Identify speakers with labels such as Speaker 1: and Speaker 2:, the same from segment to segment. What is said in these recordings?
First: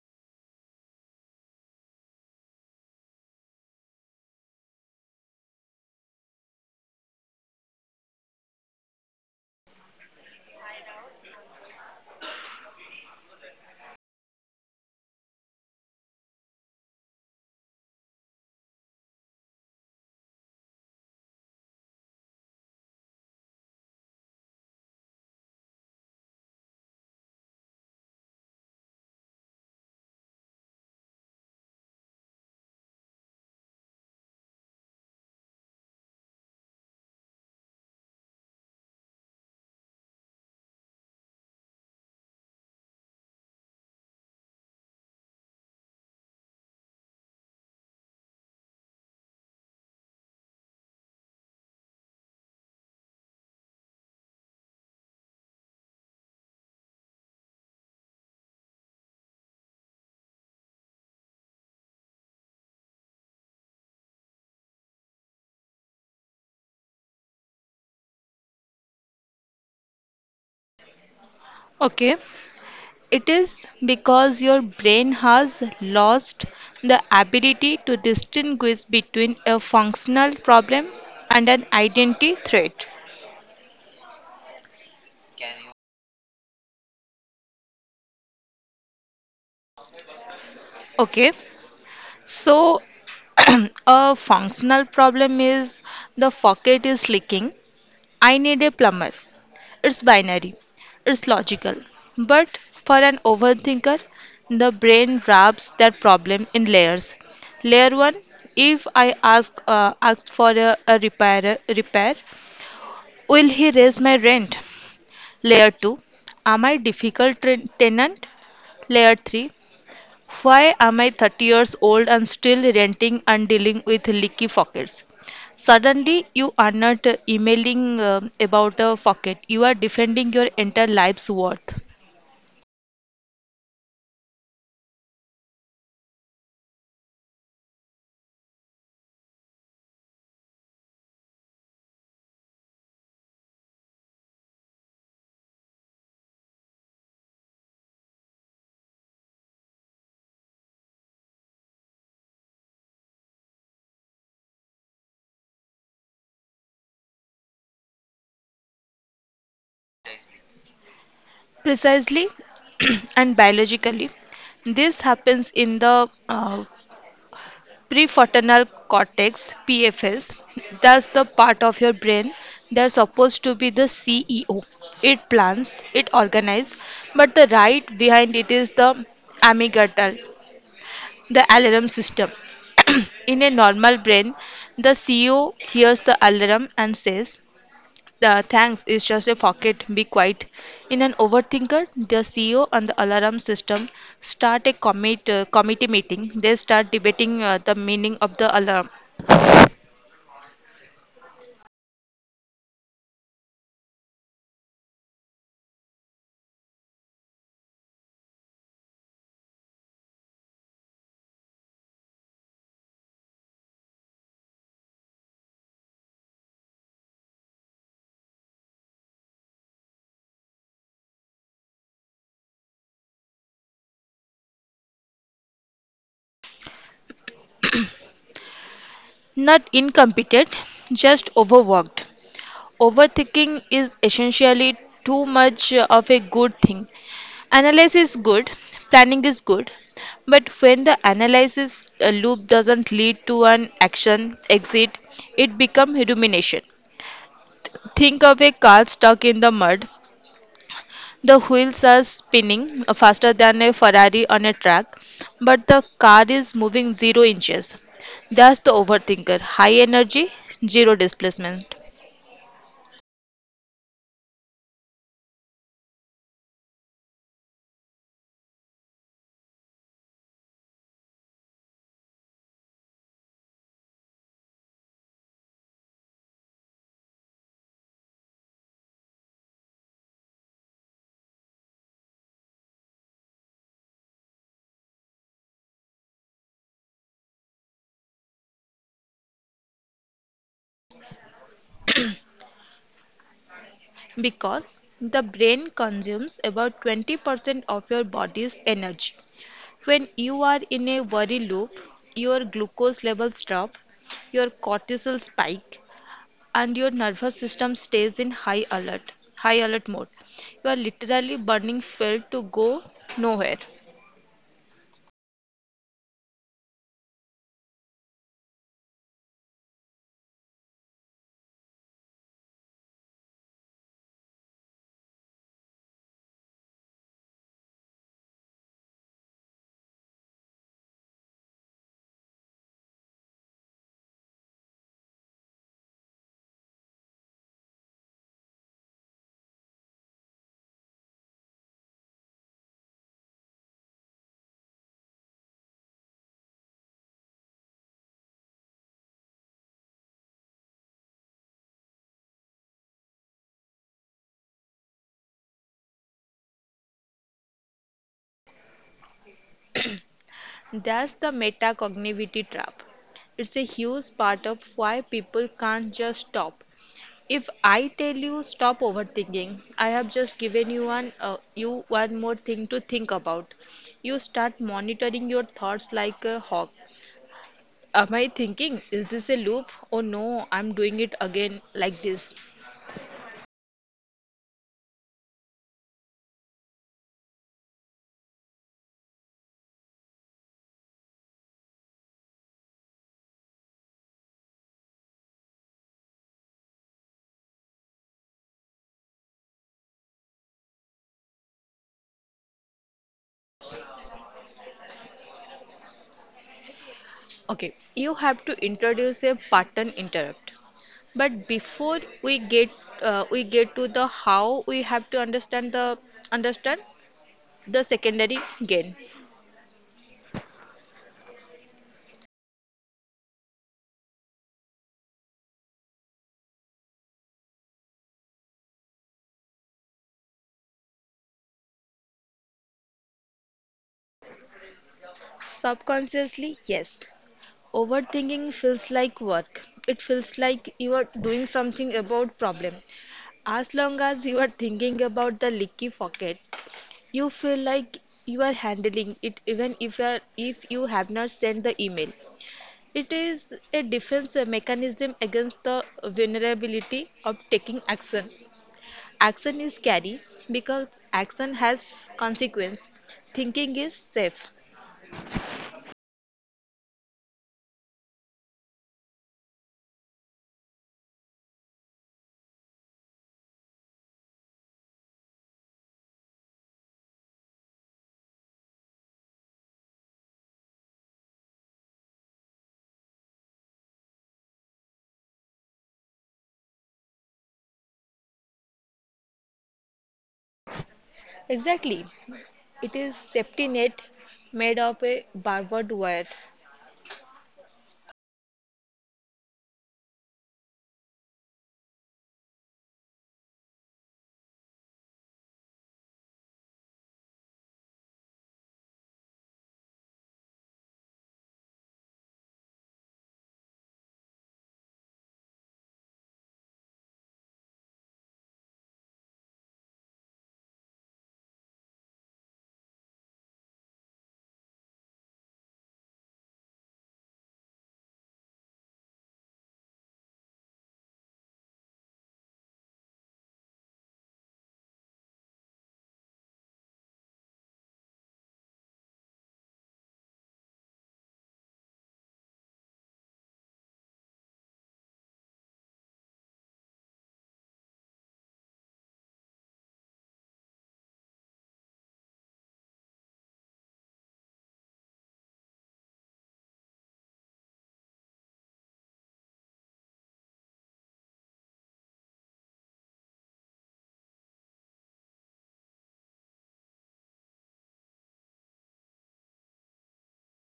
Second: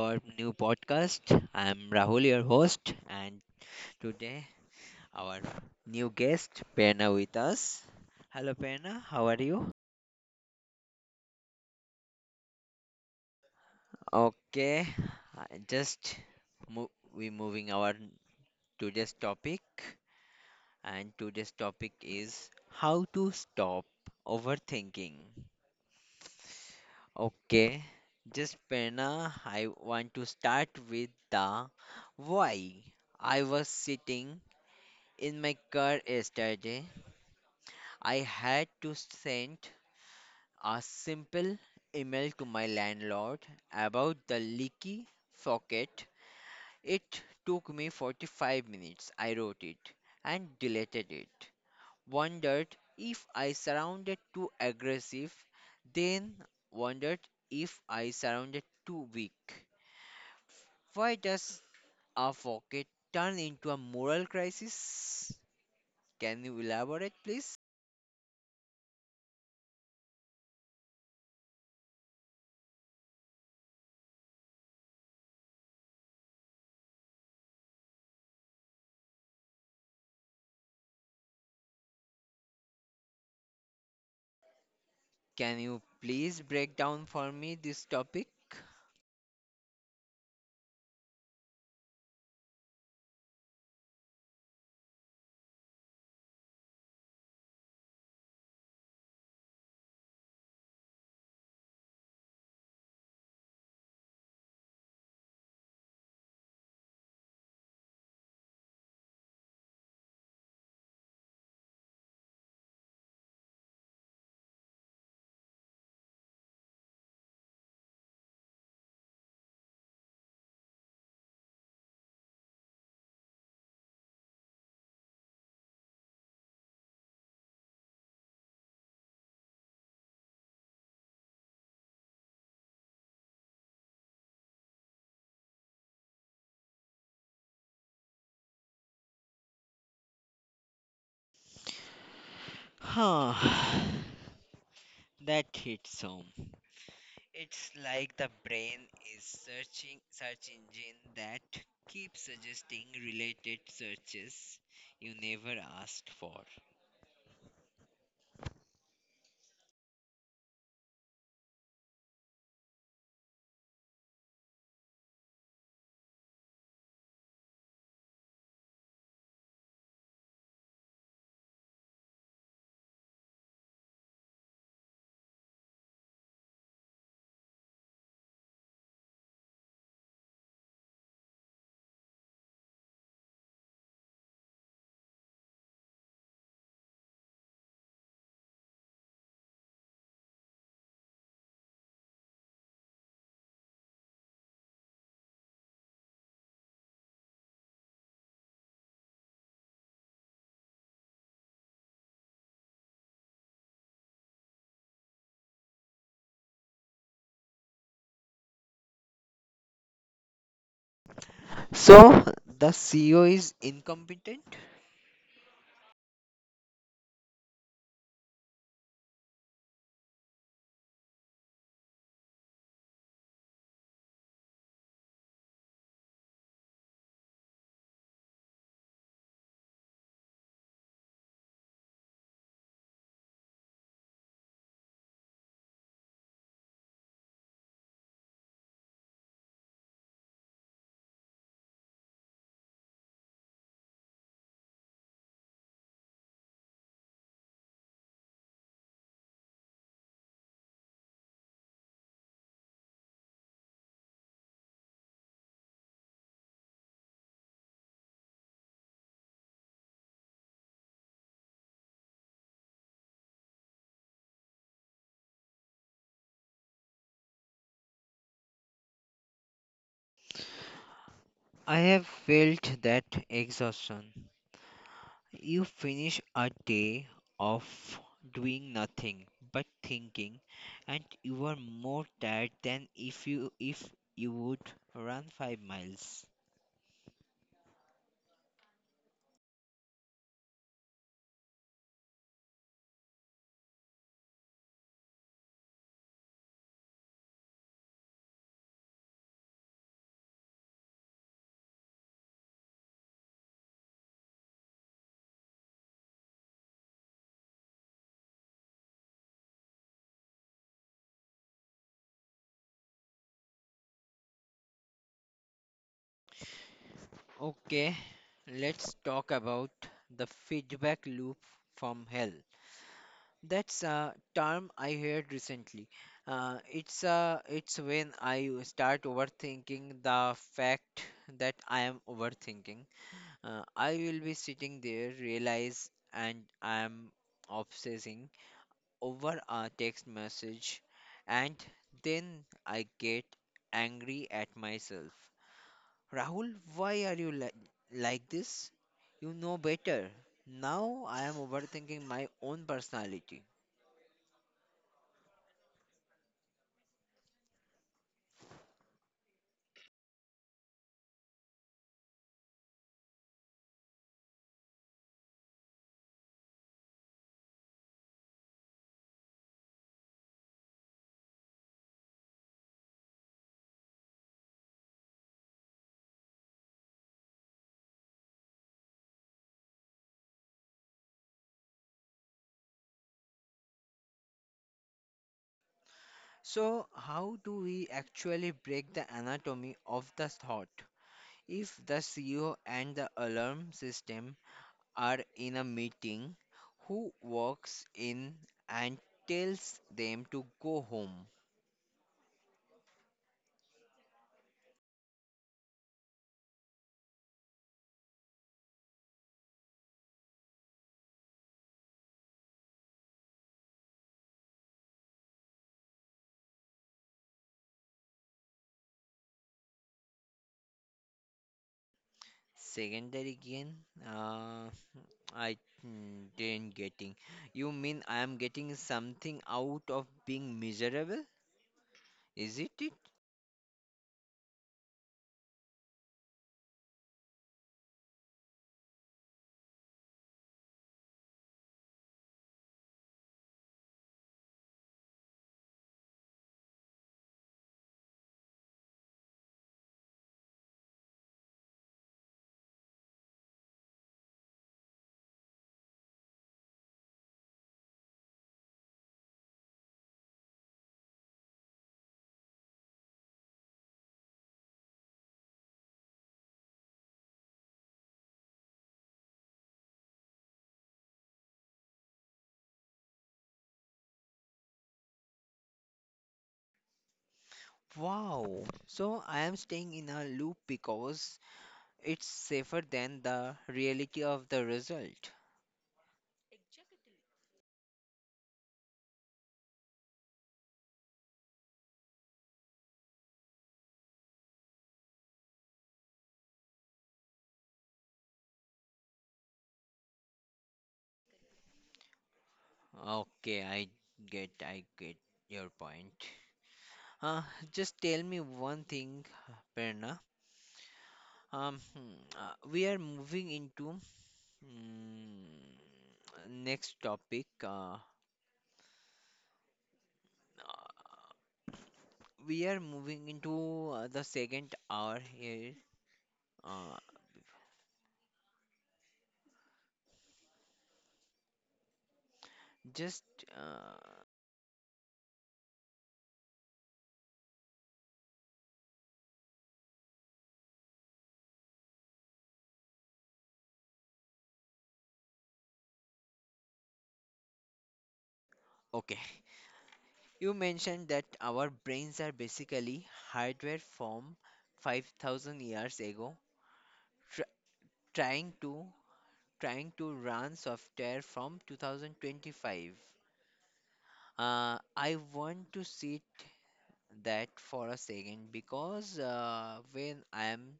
Speaker 1: our new podcast. I'm Rahul, your host, and today our new guest, Perna, with us. Hello, Perna, how are you? Okay, I just mo- we moving our today's topic, and today's topic is how to stop overthinking. Okay, just Perna, I want to start with the why. I was sitting in my car yesterday, I had to send a simple email to my landlord about the leaky socket. It took me 45 minutes. I wrote it and deleted it. Wondered if I sounded too aggressive, then wondered if I sounded too weak. Why does a socket turn into a moral crisis? Can you elaborate, please?
Speaker 2: Okay, it is because your brain has lost the ability to distinguish between a functional problem and an identity threat.
Speaker 1: Can you please break down for me this topic?
Speaker 2: Okay, so a functional problem is the faucet is leaking. I need a plumber. It's binary, it's logical. But for an overthinker, the brain wraps that problem in layers. Layer 1: If I ask for a repair, will he raise my rent? Layer 2: Am I difficult tenant? Layer 3: Why am I 30 years old and still renting and dealing with leaky faucets? Suddenly, you are not emailing about a faucet. You are defending your entire life's worth.
Speaker 1: Huh. That hits home. It's like the brain is searching search engine that keeps suggesting related searches you never asked for.
Speaker 2: Precisely. And biologically, this happens in the prefrontal cortex (PFS). That's the part of your brain that's supposed to be the CEO. It plans, it organizes, but the right behind it is the amygdala. The alarm system. In a normal brain, the CEO hears the alarm and says, "The thanks is just a pocket, be quiet." In an overthinker, the CEO and the alarm system start a committee meeting. They start debating the meaning of the alarm.
Speaker 1: So, the CEO is incompetent?
Speaker 2: Not incompetent, just overworked. Overthinking is essentially too much of a good thing. Analysis is good, planning is good, but when the analysis loop doesn't lead to an action exit, it becomes rumination. Think of a car stuck in the mud. The wheels are spinning faster than a Ferrari on a track, but the car is moving 0 inches. That's the overthinker. High energy, zero displacement.
Speaker 1: I have felt that exhaustion. You finish a day of doing nothing but thinking, and you are more tired than if you would run 5 miles.
Speaker 2: Because the brain consumes about 20% of your body's energy. When you are in a worry loop, your glucose levels drop, your cortisol spike, and your nervous system stays in high alert mode. You are literally burning fuel to go nowhere.
Speaker 1: Okay, let's talk about the feedback loop from hell. That's a term I heard recently. It's when I start overthinking the fact that I am overthinking. I will be sitting there, realize, and I am obsessing over a text message, and then I get angry at myself. Rahul, why are you like this? You know better. Now I am overthinking my own personality.
Speaker 2: That's the metacognitivity trap. It's a huge part of why people can't just stop. If I tell you stop overthinking, I have just given you one more thing to think about. You start monitoring your thoughts like a hawk. Am I thinking, is this a loop? Oh no, I'm doing it again like this.
Speaker 1: So, how do we actually break the anatomy of the thought? If the CEO and the alarm system are in a meeting who walks in and tells them to go home.
Speaker 2: Okay, you have to introduce a pattern interrupt. But before we get to the how, we have to understand the secondary gain.
Speaker 1: Secondary again, uh, I didn't getting. You mean I am getting something out of being miserable? Is it it?
Speaker 2: Subconsciously, yes. Overthinking feels like work. It feels like you are doing something about problem. As long as you are thinking about the leaky pocket, you feel like you are handling it even if if you have not sent the email. It is a defense mechanism against the vulnerability of taking action. Action is scary because action has consequence. Thinking is safe.
Speaker 1: Wow. So I am staying in a loop because it's safer than the reality of the result.
Speaker 2: Exactly. It is safety net made of a barbed wire.
Speaker 1: Okay, I get your point. Uh, just tell me one thing, Perna. Um, hmm, we are moving into mm, next topic. Uh, we are moving into the second hour here. Uh, just uh, okay. You mentioned that our brains are basically hardware from 5,000 years ago, tr trying to trying to run software from 2025. I want to sit that for a second because when I am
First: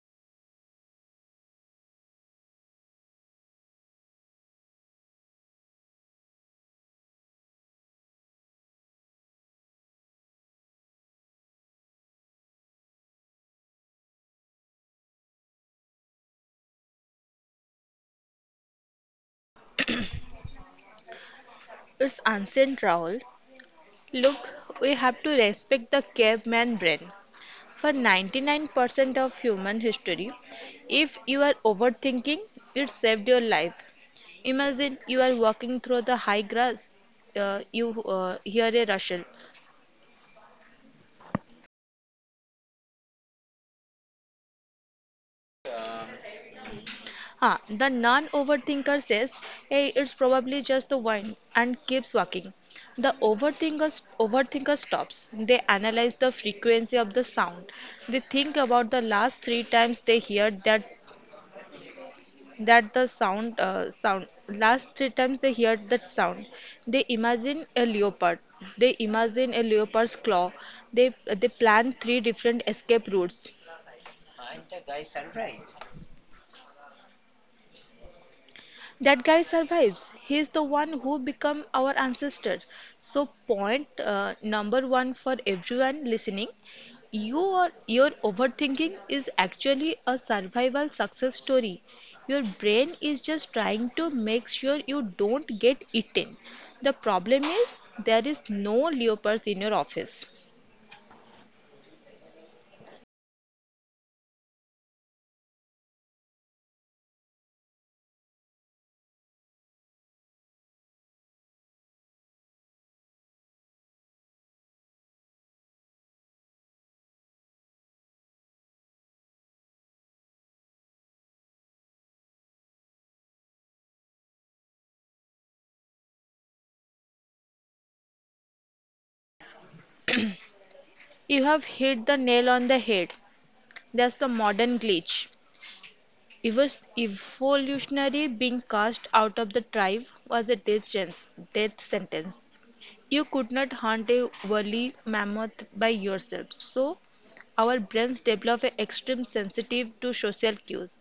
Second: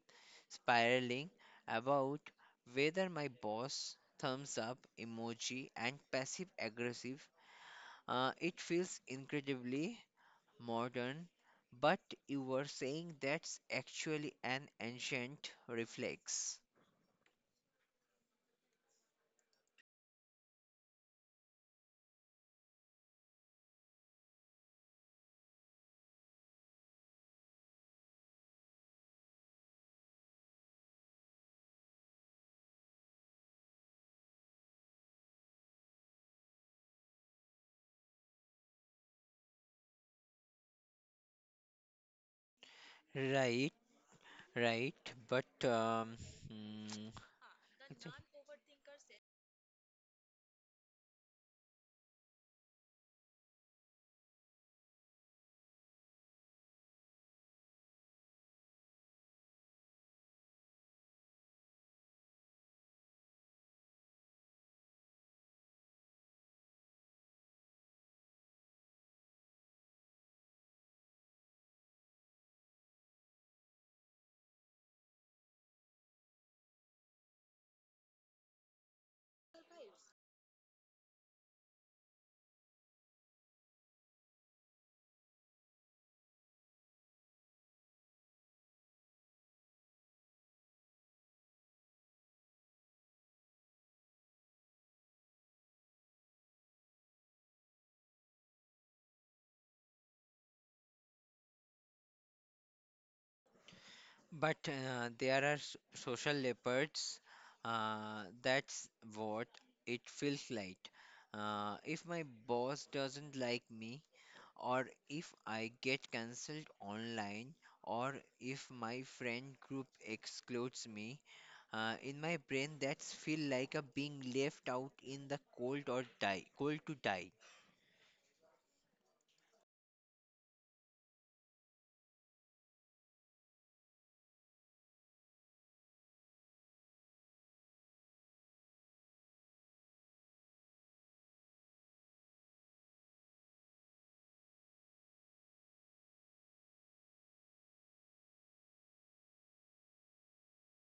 Speaker 1: spiraling about whether my boss thumbs up emoji and passive aggressive, it feels incredibly modern. But you were saying that's actually an ancient reflex.
Speaker 2: It's ancient trowel. Look, we have to respect the caveman brain. For 99% of human history, if you are overthinking, it saved your life. Imagine you are walking through the high grass, you hear a rustle.
Speaker 1: Right, right. But um, hmm,
Speaker 2: Huh, the
Speaker 1: I think-
Speaker 2: non overthinker says, "Hey, it's probably just the wind," and keeps walking. The overthinker stops. They analyze the frequency of the sound. They think about the last three times they heard that the sound last three times they heard that sound. They imagine a leopard. They imagine a leopard's claw. They plan three different escape routes. That guy survives. He's the one who become our ancestor. So point number one for everyone listening, your overthinking is actually a survival success story. Your brain is just trying to make sure you don't get eaten. The problem is there is no leopards in your office.
Speaker 1: But there are social leopards. That's what it feels like. If my boss doesn't like me, or if I get cancelled online, or if my friend group excludes me, in my brain that's feel like a being left out in the cold or die, cold to die.
Speaker 2: You have hit the nail on the head. That's the modern glitch. Evolutionary being cast out of the tribe was a death sentence. You could not hunt a woolly mammoth by yourself. So, our brains develop an extreme sensitive to social cues.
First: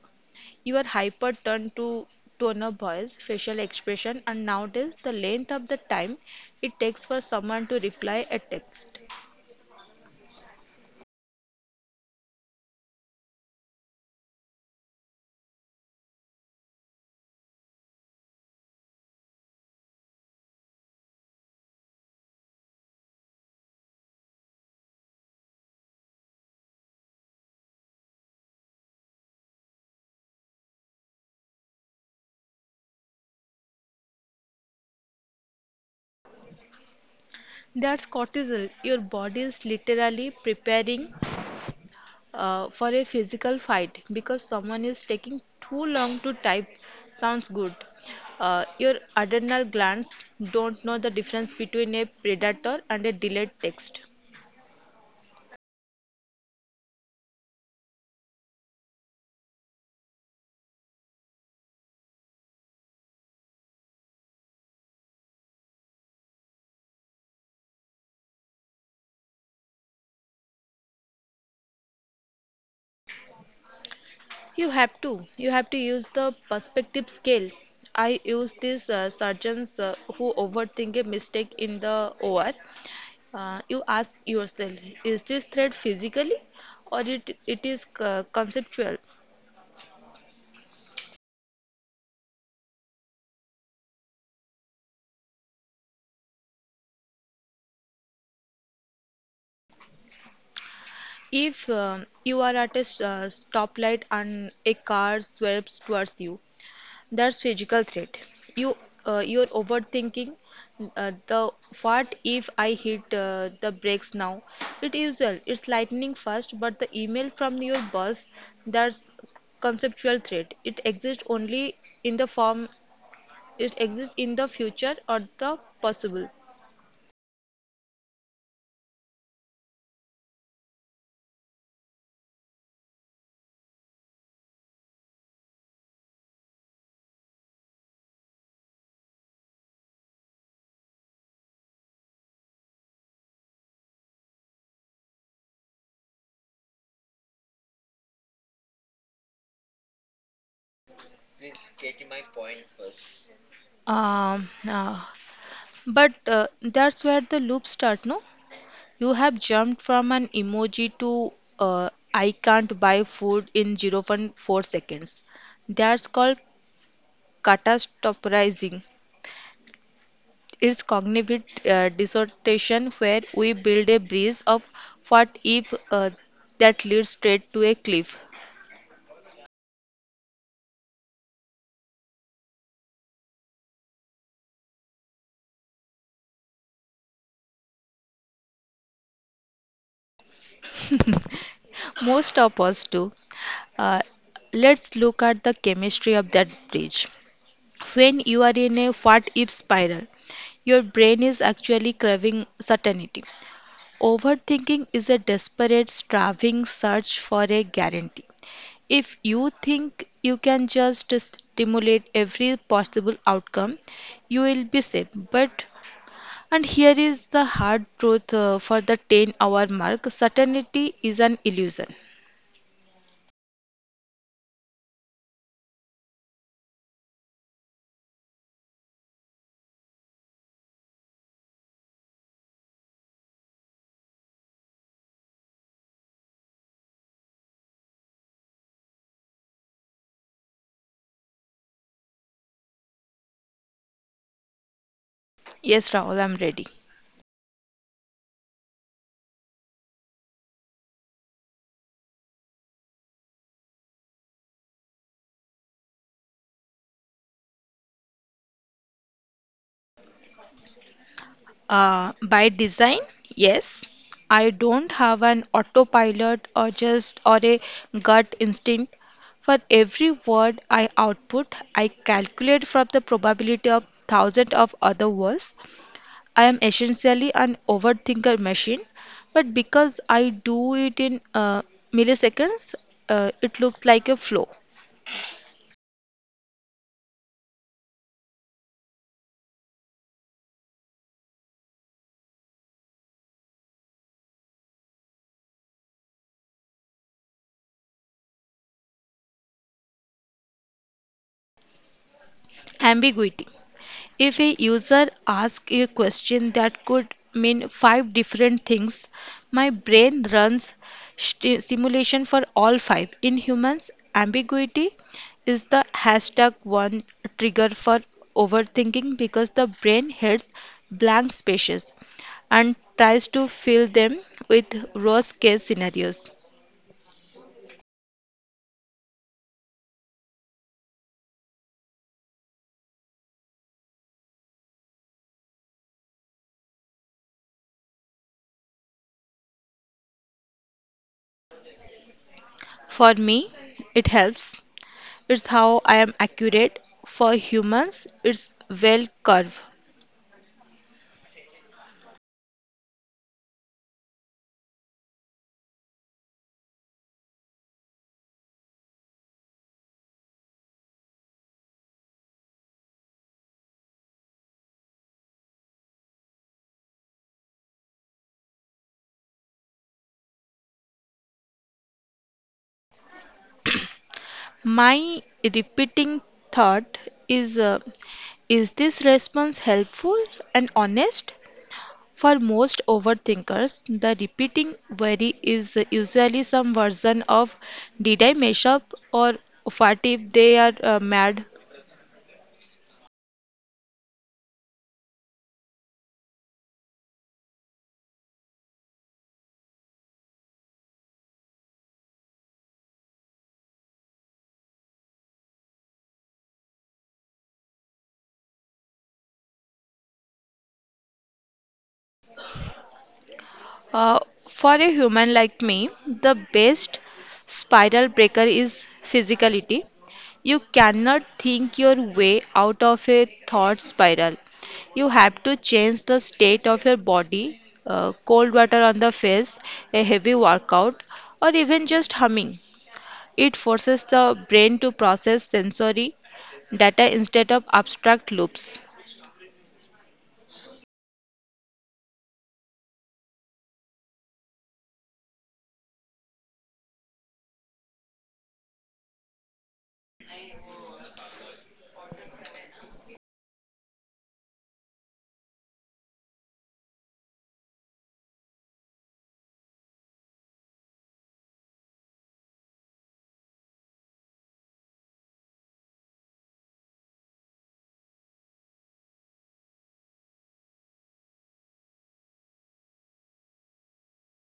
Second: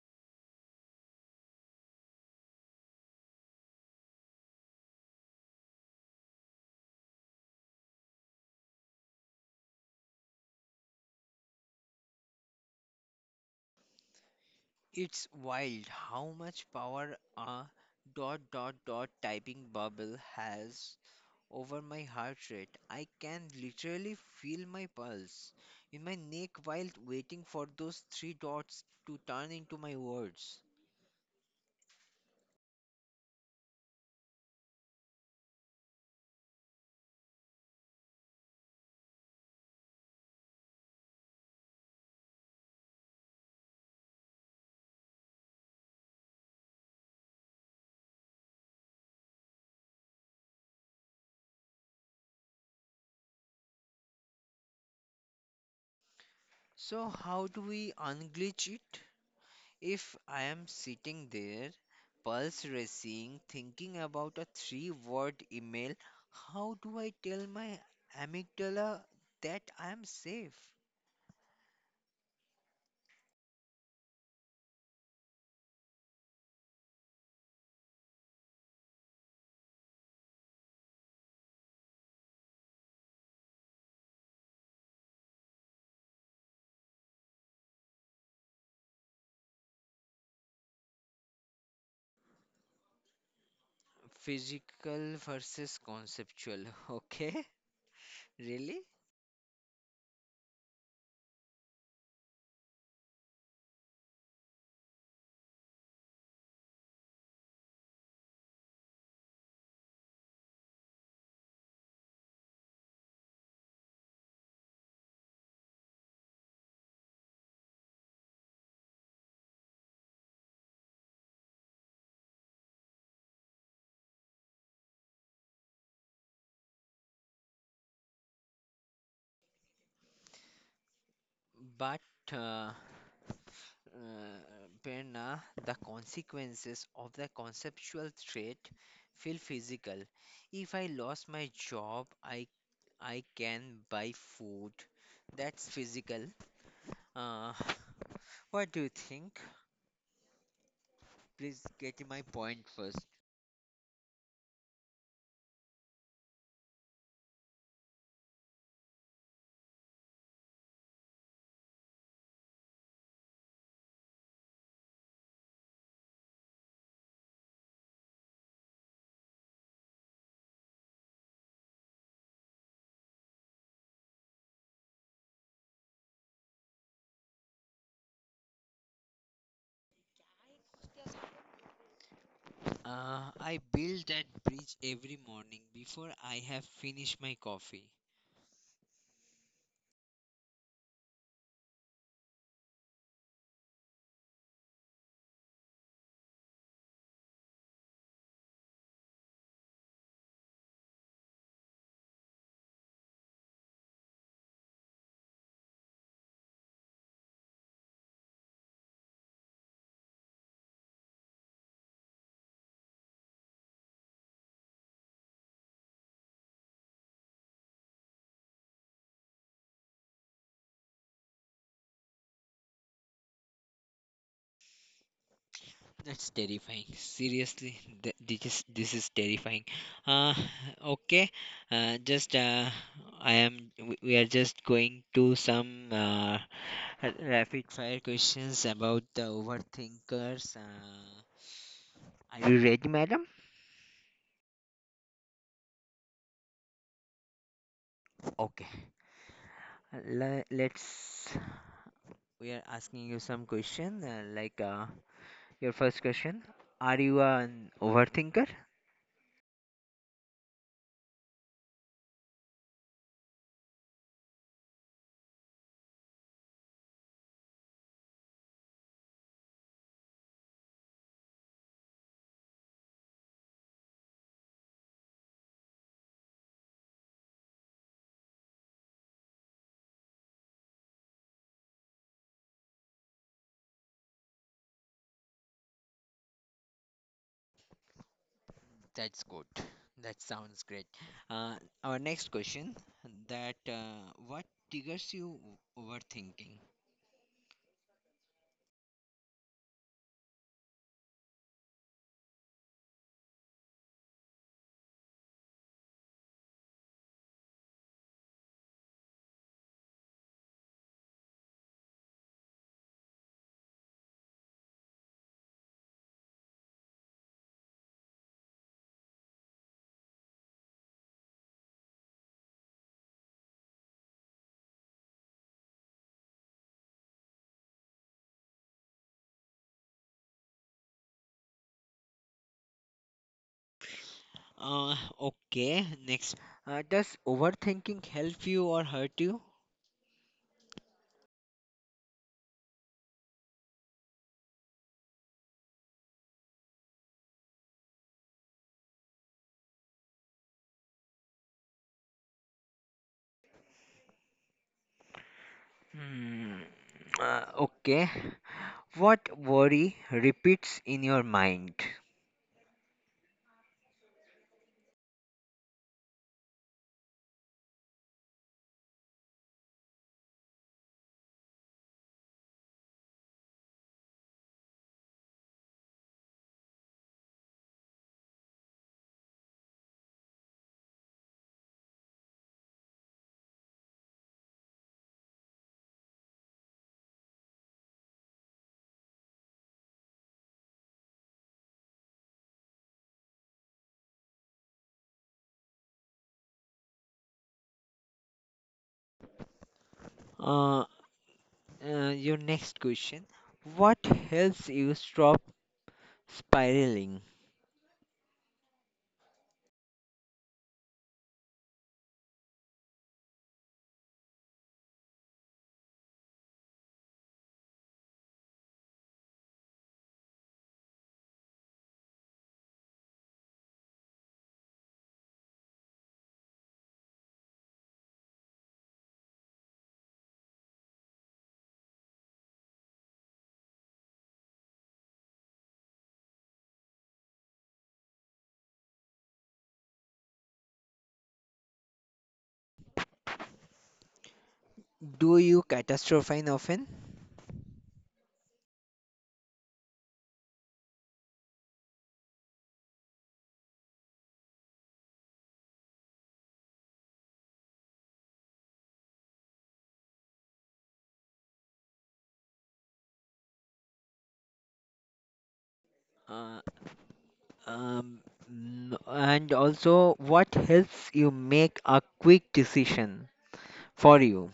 Speaker 2: You are hyper turned to tone of voice, facial expression, and nowadays the length of the time it takes for someone to reply a text.
Speaker 1: It's wild how much power a dot dot dot typing bubble has over my heart rate. I can literally feel my pulse in my neck while waiting for those three dots to turn into my words.
Speaker 2: That's cortisol. Your body is literally preparing for a physical fight because someone is taking too long to type sounds good. Your adrenal glands don't know the difference between a predator and a delayed text.
Speaker 1: So, how do we unglitch it? If I am sitting there, pulse racing, thinking about a three word email, how do I tell my amygdala that I am safe?
Speaker 2: You have to. You have to use the perspective scale. I use these surgeons who overthink a mistake in the OR. You ask yourself, is this threat physically or it is conceptual?
Speaker 1: Physical versus conceptual. Okay, really?
Speaker 2: If you are at a stoplight and a car swerves towards you, that's physical threat. You you're overthinking the what if I hit the brakes now? It is well, it's lightning fast, but the email from your boss, that's conceptual threat. It exists only in the form it exists in the future or the possible.
Speaker 1: But uh, uh, Prerna, the consequences of the conceptual trait feel physical. If I lost my job, I can buy food. That's physical. Uh, what do you think? Please get my point first.
Speaker 2: Um, uh, but that's where the loops start, no? You have jumped from an emoji to I can't buy food in zero point 0.4 seconds. That's called catastrophizing. It's cognitive distortion where we build a bridge of what if that leads straight to a cliff.
Speaker 1: I build that bridge every morning before I have finished my coffee.
Speaker 2: Most of us do. Uh, let's look at the chemistry of that bridge. When you are in a what if spiral, your brain is actually craving certainty. Overthinking is a desperate, striving search for a guarantee. If you think you can just stimulate every possible outcome, you will be safe. But and here is the hard truth, for the 10-hour mark certainty is an illusion.
Speaker 1: That's terrifying. Seriously, this is terrifying. Uh, okay. Just I am. We are just going to some rapid fire questions about the overthinkers. Are you ready, madam?
Speaker 2: Yes, Rahul, I'm ready.
Speaker 1: Okay. Let's. We are asking you some question. Your first question: are you an overthinker?
Speaker 2: By design, yes. I don't have an autopilot or a gut instinct. For every word I output, I calculate from the probability of thousands of other words. I am essentially an overthinker machine, but because I do it in milliseconds, it looks like a flow.
Speaker 1: That's good. That sounds great. Uh, our next question that what triggers you overthinking?
Speaker 2: Ambiguity. If a user asks a question that could mean five different things, my brain runs simulation for all five. In humans, ambiguity is the hashtag one trigger for overthinking because the brain hates blank spaces and tries to fill them with worst case scenarios.
Speaker 1: Uh, okay, next. Does overthinking help you or hurt you?
Speaker 2: For me, it helps. It's how I am accurate. For humans, it's well curve.
Speaker 1: Hmm. Okay. What worry repeats in your mind?
Speaker 2: My repeating thought is, is this response helpful and honest? For most overthinkers, the repeating worry is usually some version of, did I mess up? Or what if they are mad?
Speaker 1: Uh, your next question. What helps you stop spiraling?
Speaker 2: Uh, for a human like me, the best spiral breaker is physicality. You cannot think your way out of a thought spiral. You have to change the state of your body, cold water on the face, a heavy workout, or even just humming. It forces the brain to process sensory data instead of abstract loops.
Speaker 1: Do you catastrophize often? Uh, Um, and also, what helps you make a quick decision for you?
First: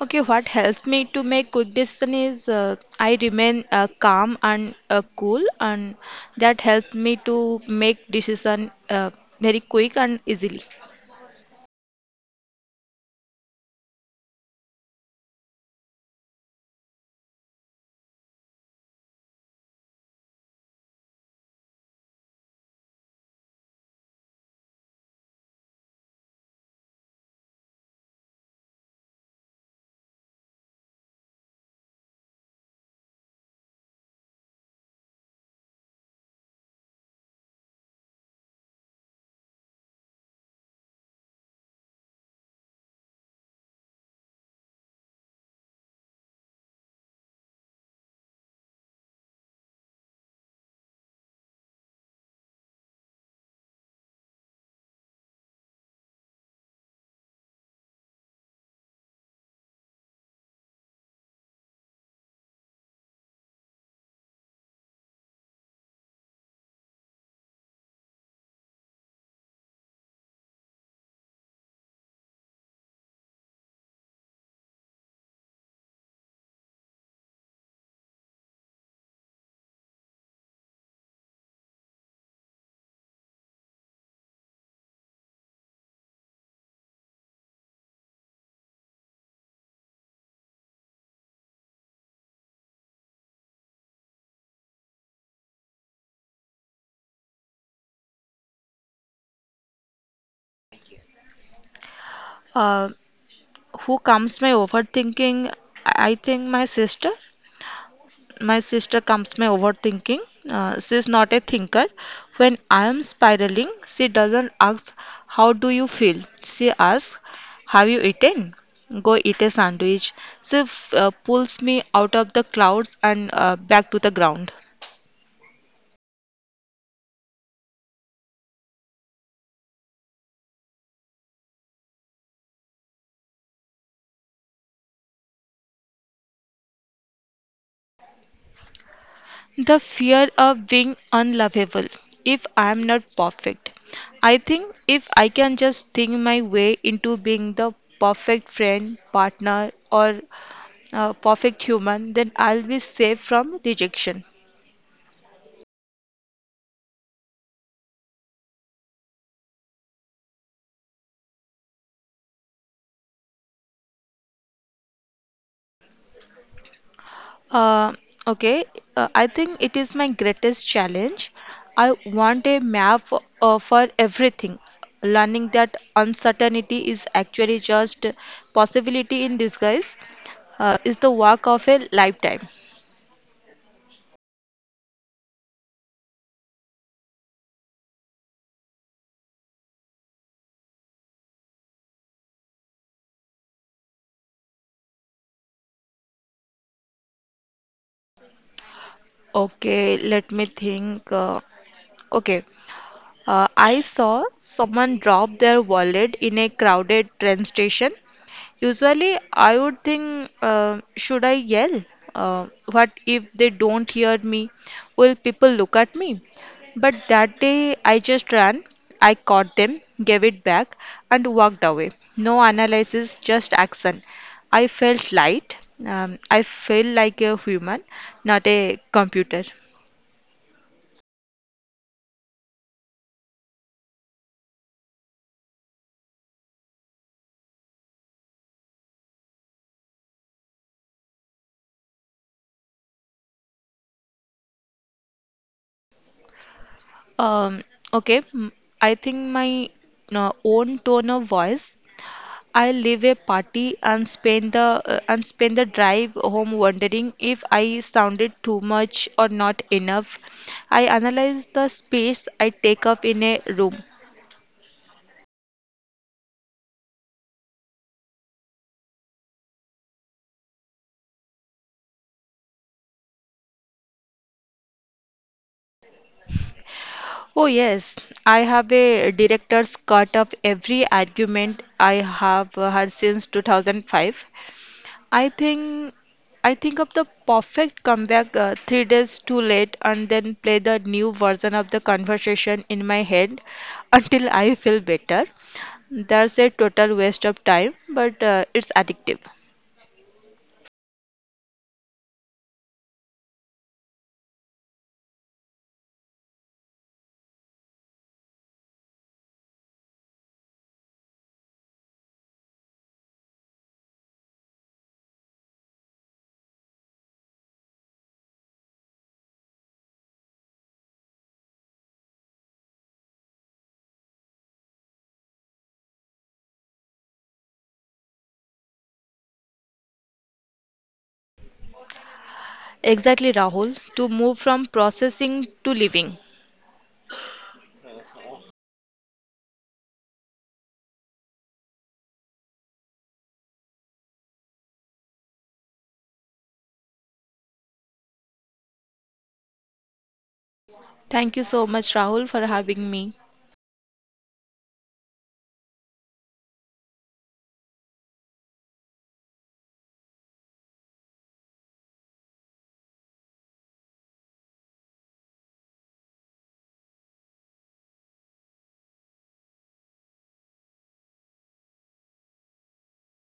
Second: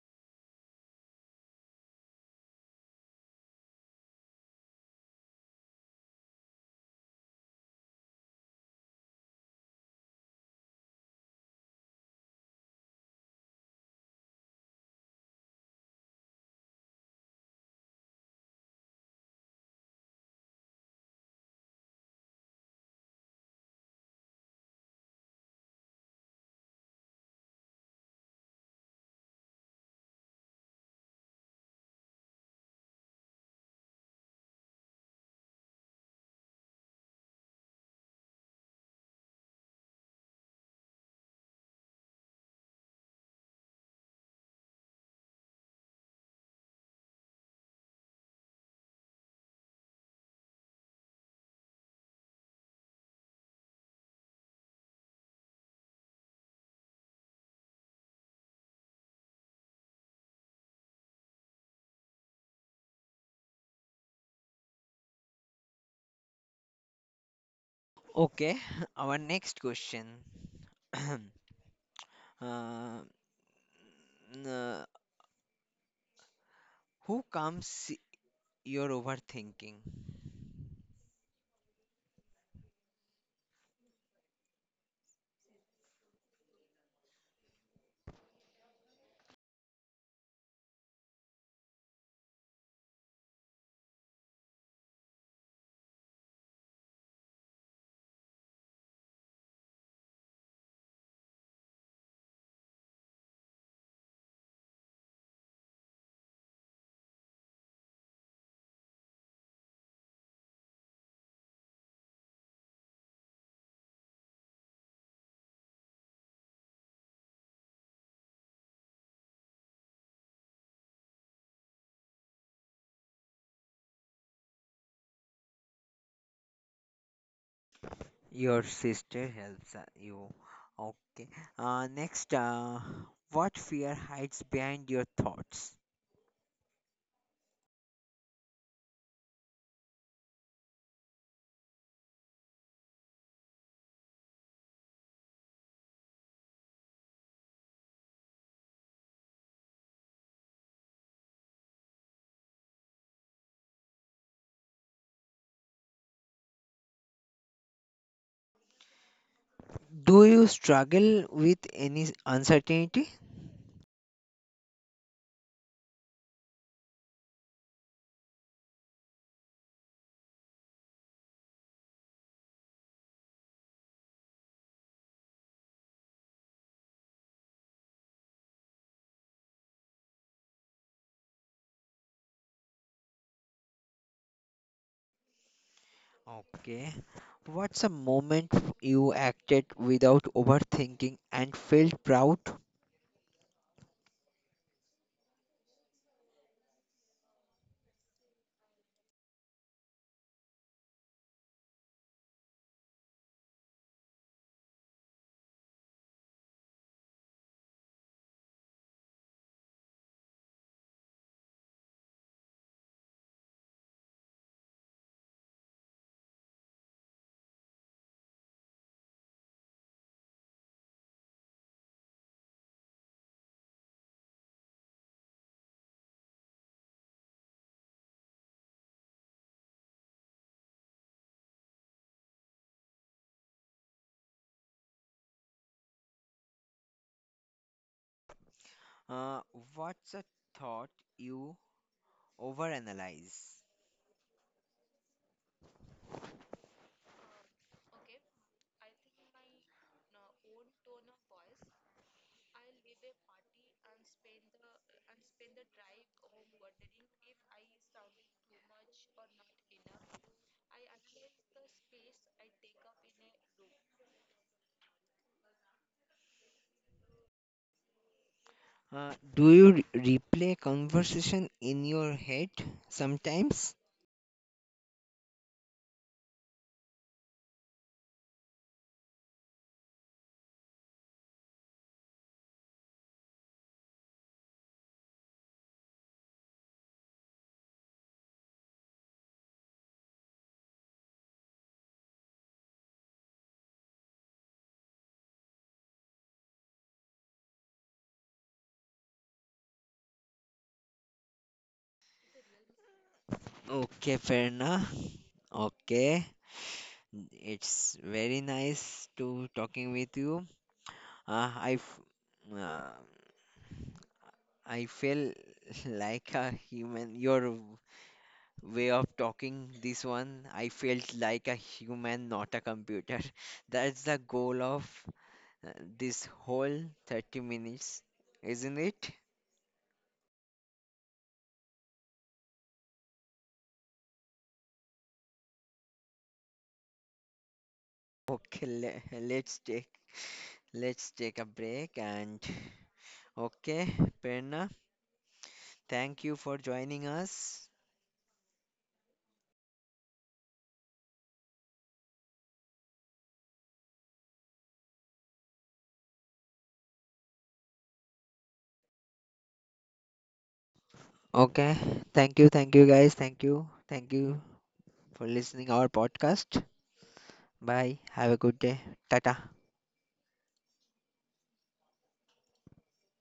Speaker 2: Okay, what helps me to make good decision is, I remain calm and cool, and that helps me to make decision very quick and easily.
Speaker 1: Okay, our next question. uh, n- uh, who comes your overthinking?
Speaker 2: Uh, who calms my overthinking? I think my sister. My sister comes my overthinking. She's not a thinker. When I am spiraling, she doesn't ask, "How do you feel?" She asks, "Have you eaten? Go eat a sandwich." She pulls me out of the clouds and back to the ground.
Speaker 1: Your sister helps you. Okay. Uh, next, uh, what fear hides behind your thoughts?
Speaker 2: The fear of being unlovable if I am not perfect. I think if I can just think my way into being the perfect friend, partner, or perfect human, then I'll be safe from rejection.
Speaker 1: Do you struggle with any uncertainty?
Speaker 2: Uh, okay, I think it is my greatest challenge. I want a map for everything. Learning that uncertainty is actually just possibility in disguise is the work of a lifetime.
Speaker 1: Okay. What's a moment you acted without overthinking and felt proud?
Speaker 2: Okay, let me think. Okay, I saw someone drop their wallet in a crowded train station. Usually, I would think, should I yell? Uh, what if they don't hear me? Will people look at me? But that day, I just ran. I caught them, gave it back, and walked away. No analysis, just action. I felt light. I felt like a human, not a computer.
Speaker 1: Uh, what's a thought you overanalyze?
Speaker 2: Um, okay, I think my own tone of voice, I leave a party and spend the drive home wondering if I sounded too much or not enough. I analyze the space I take up in a room.
Speaker 1: Do you replay conversation in your head sometimes?
Speaker 2: Oh yes, I have a director's cut of every argument I have had since 2005. I think I think of the perfect comeback 3 days too late and then play the new version of the conversation in my head until I feel better. That's a total waste of time, but it's addictive.
Speaker 1: Okay, Ferna. Okay. It's very nice to talking with you. Uh, I f- uh, I feel like a human. You're way of talking this one I felt like a human not a computer that's the goal of uh, this whole 30 minutes isn't it
Speaker 2: Exactly, Rahul, to move from processing to living.
Speaker 1: okay let's take a break and okay Prerna, thank you for joining us
Speaker 2: Thank you so much, Rahul, for having me.
Speaker 1: okay thank you guys thank you for listening our podcast bye have a good day tata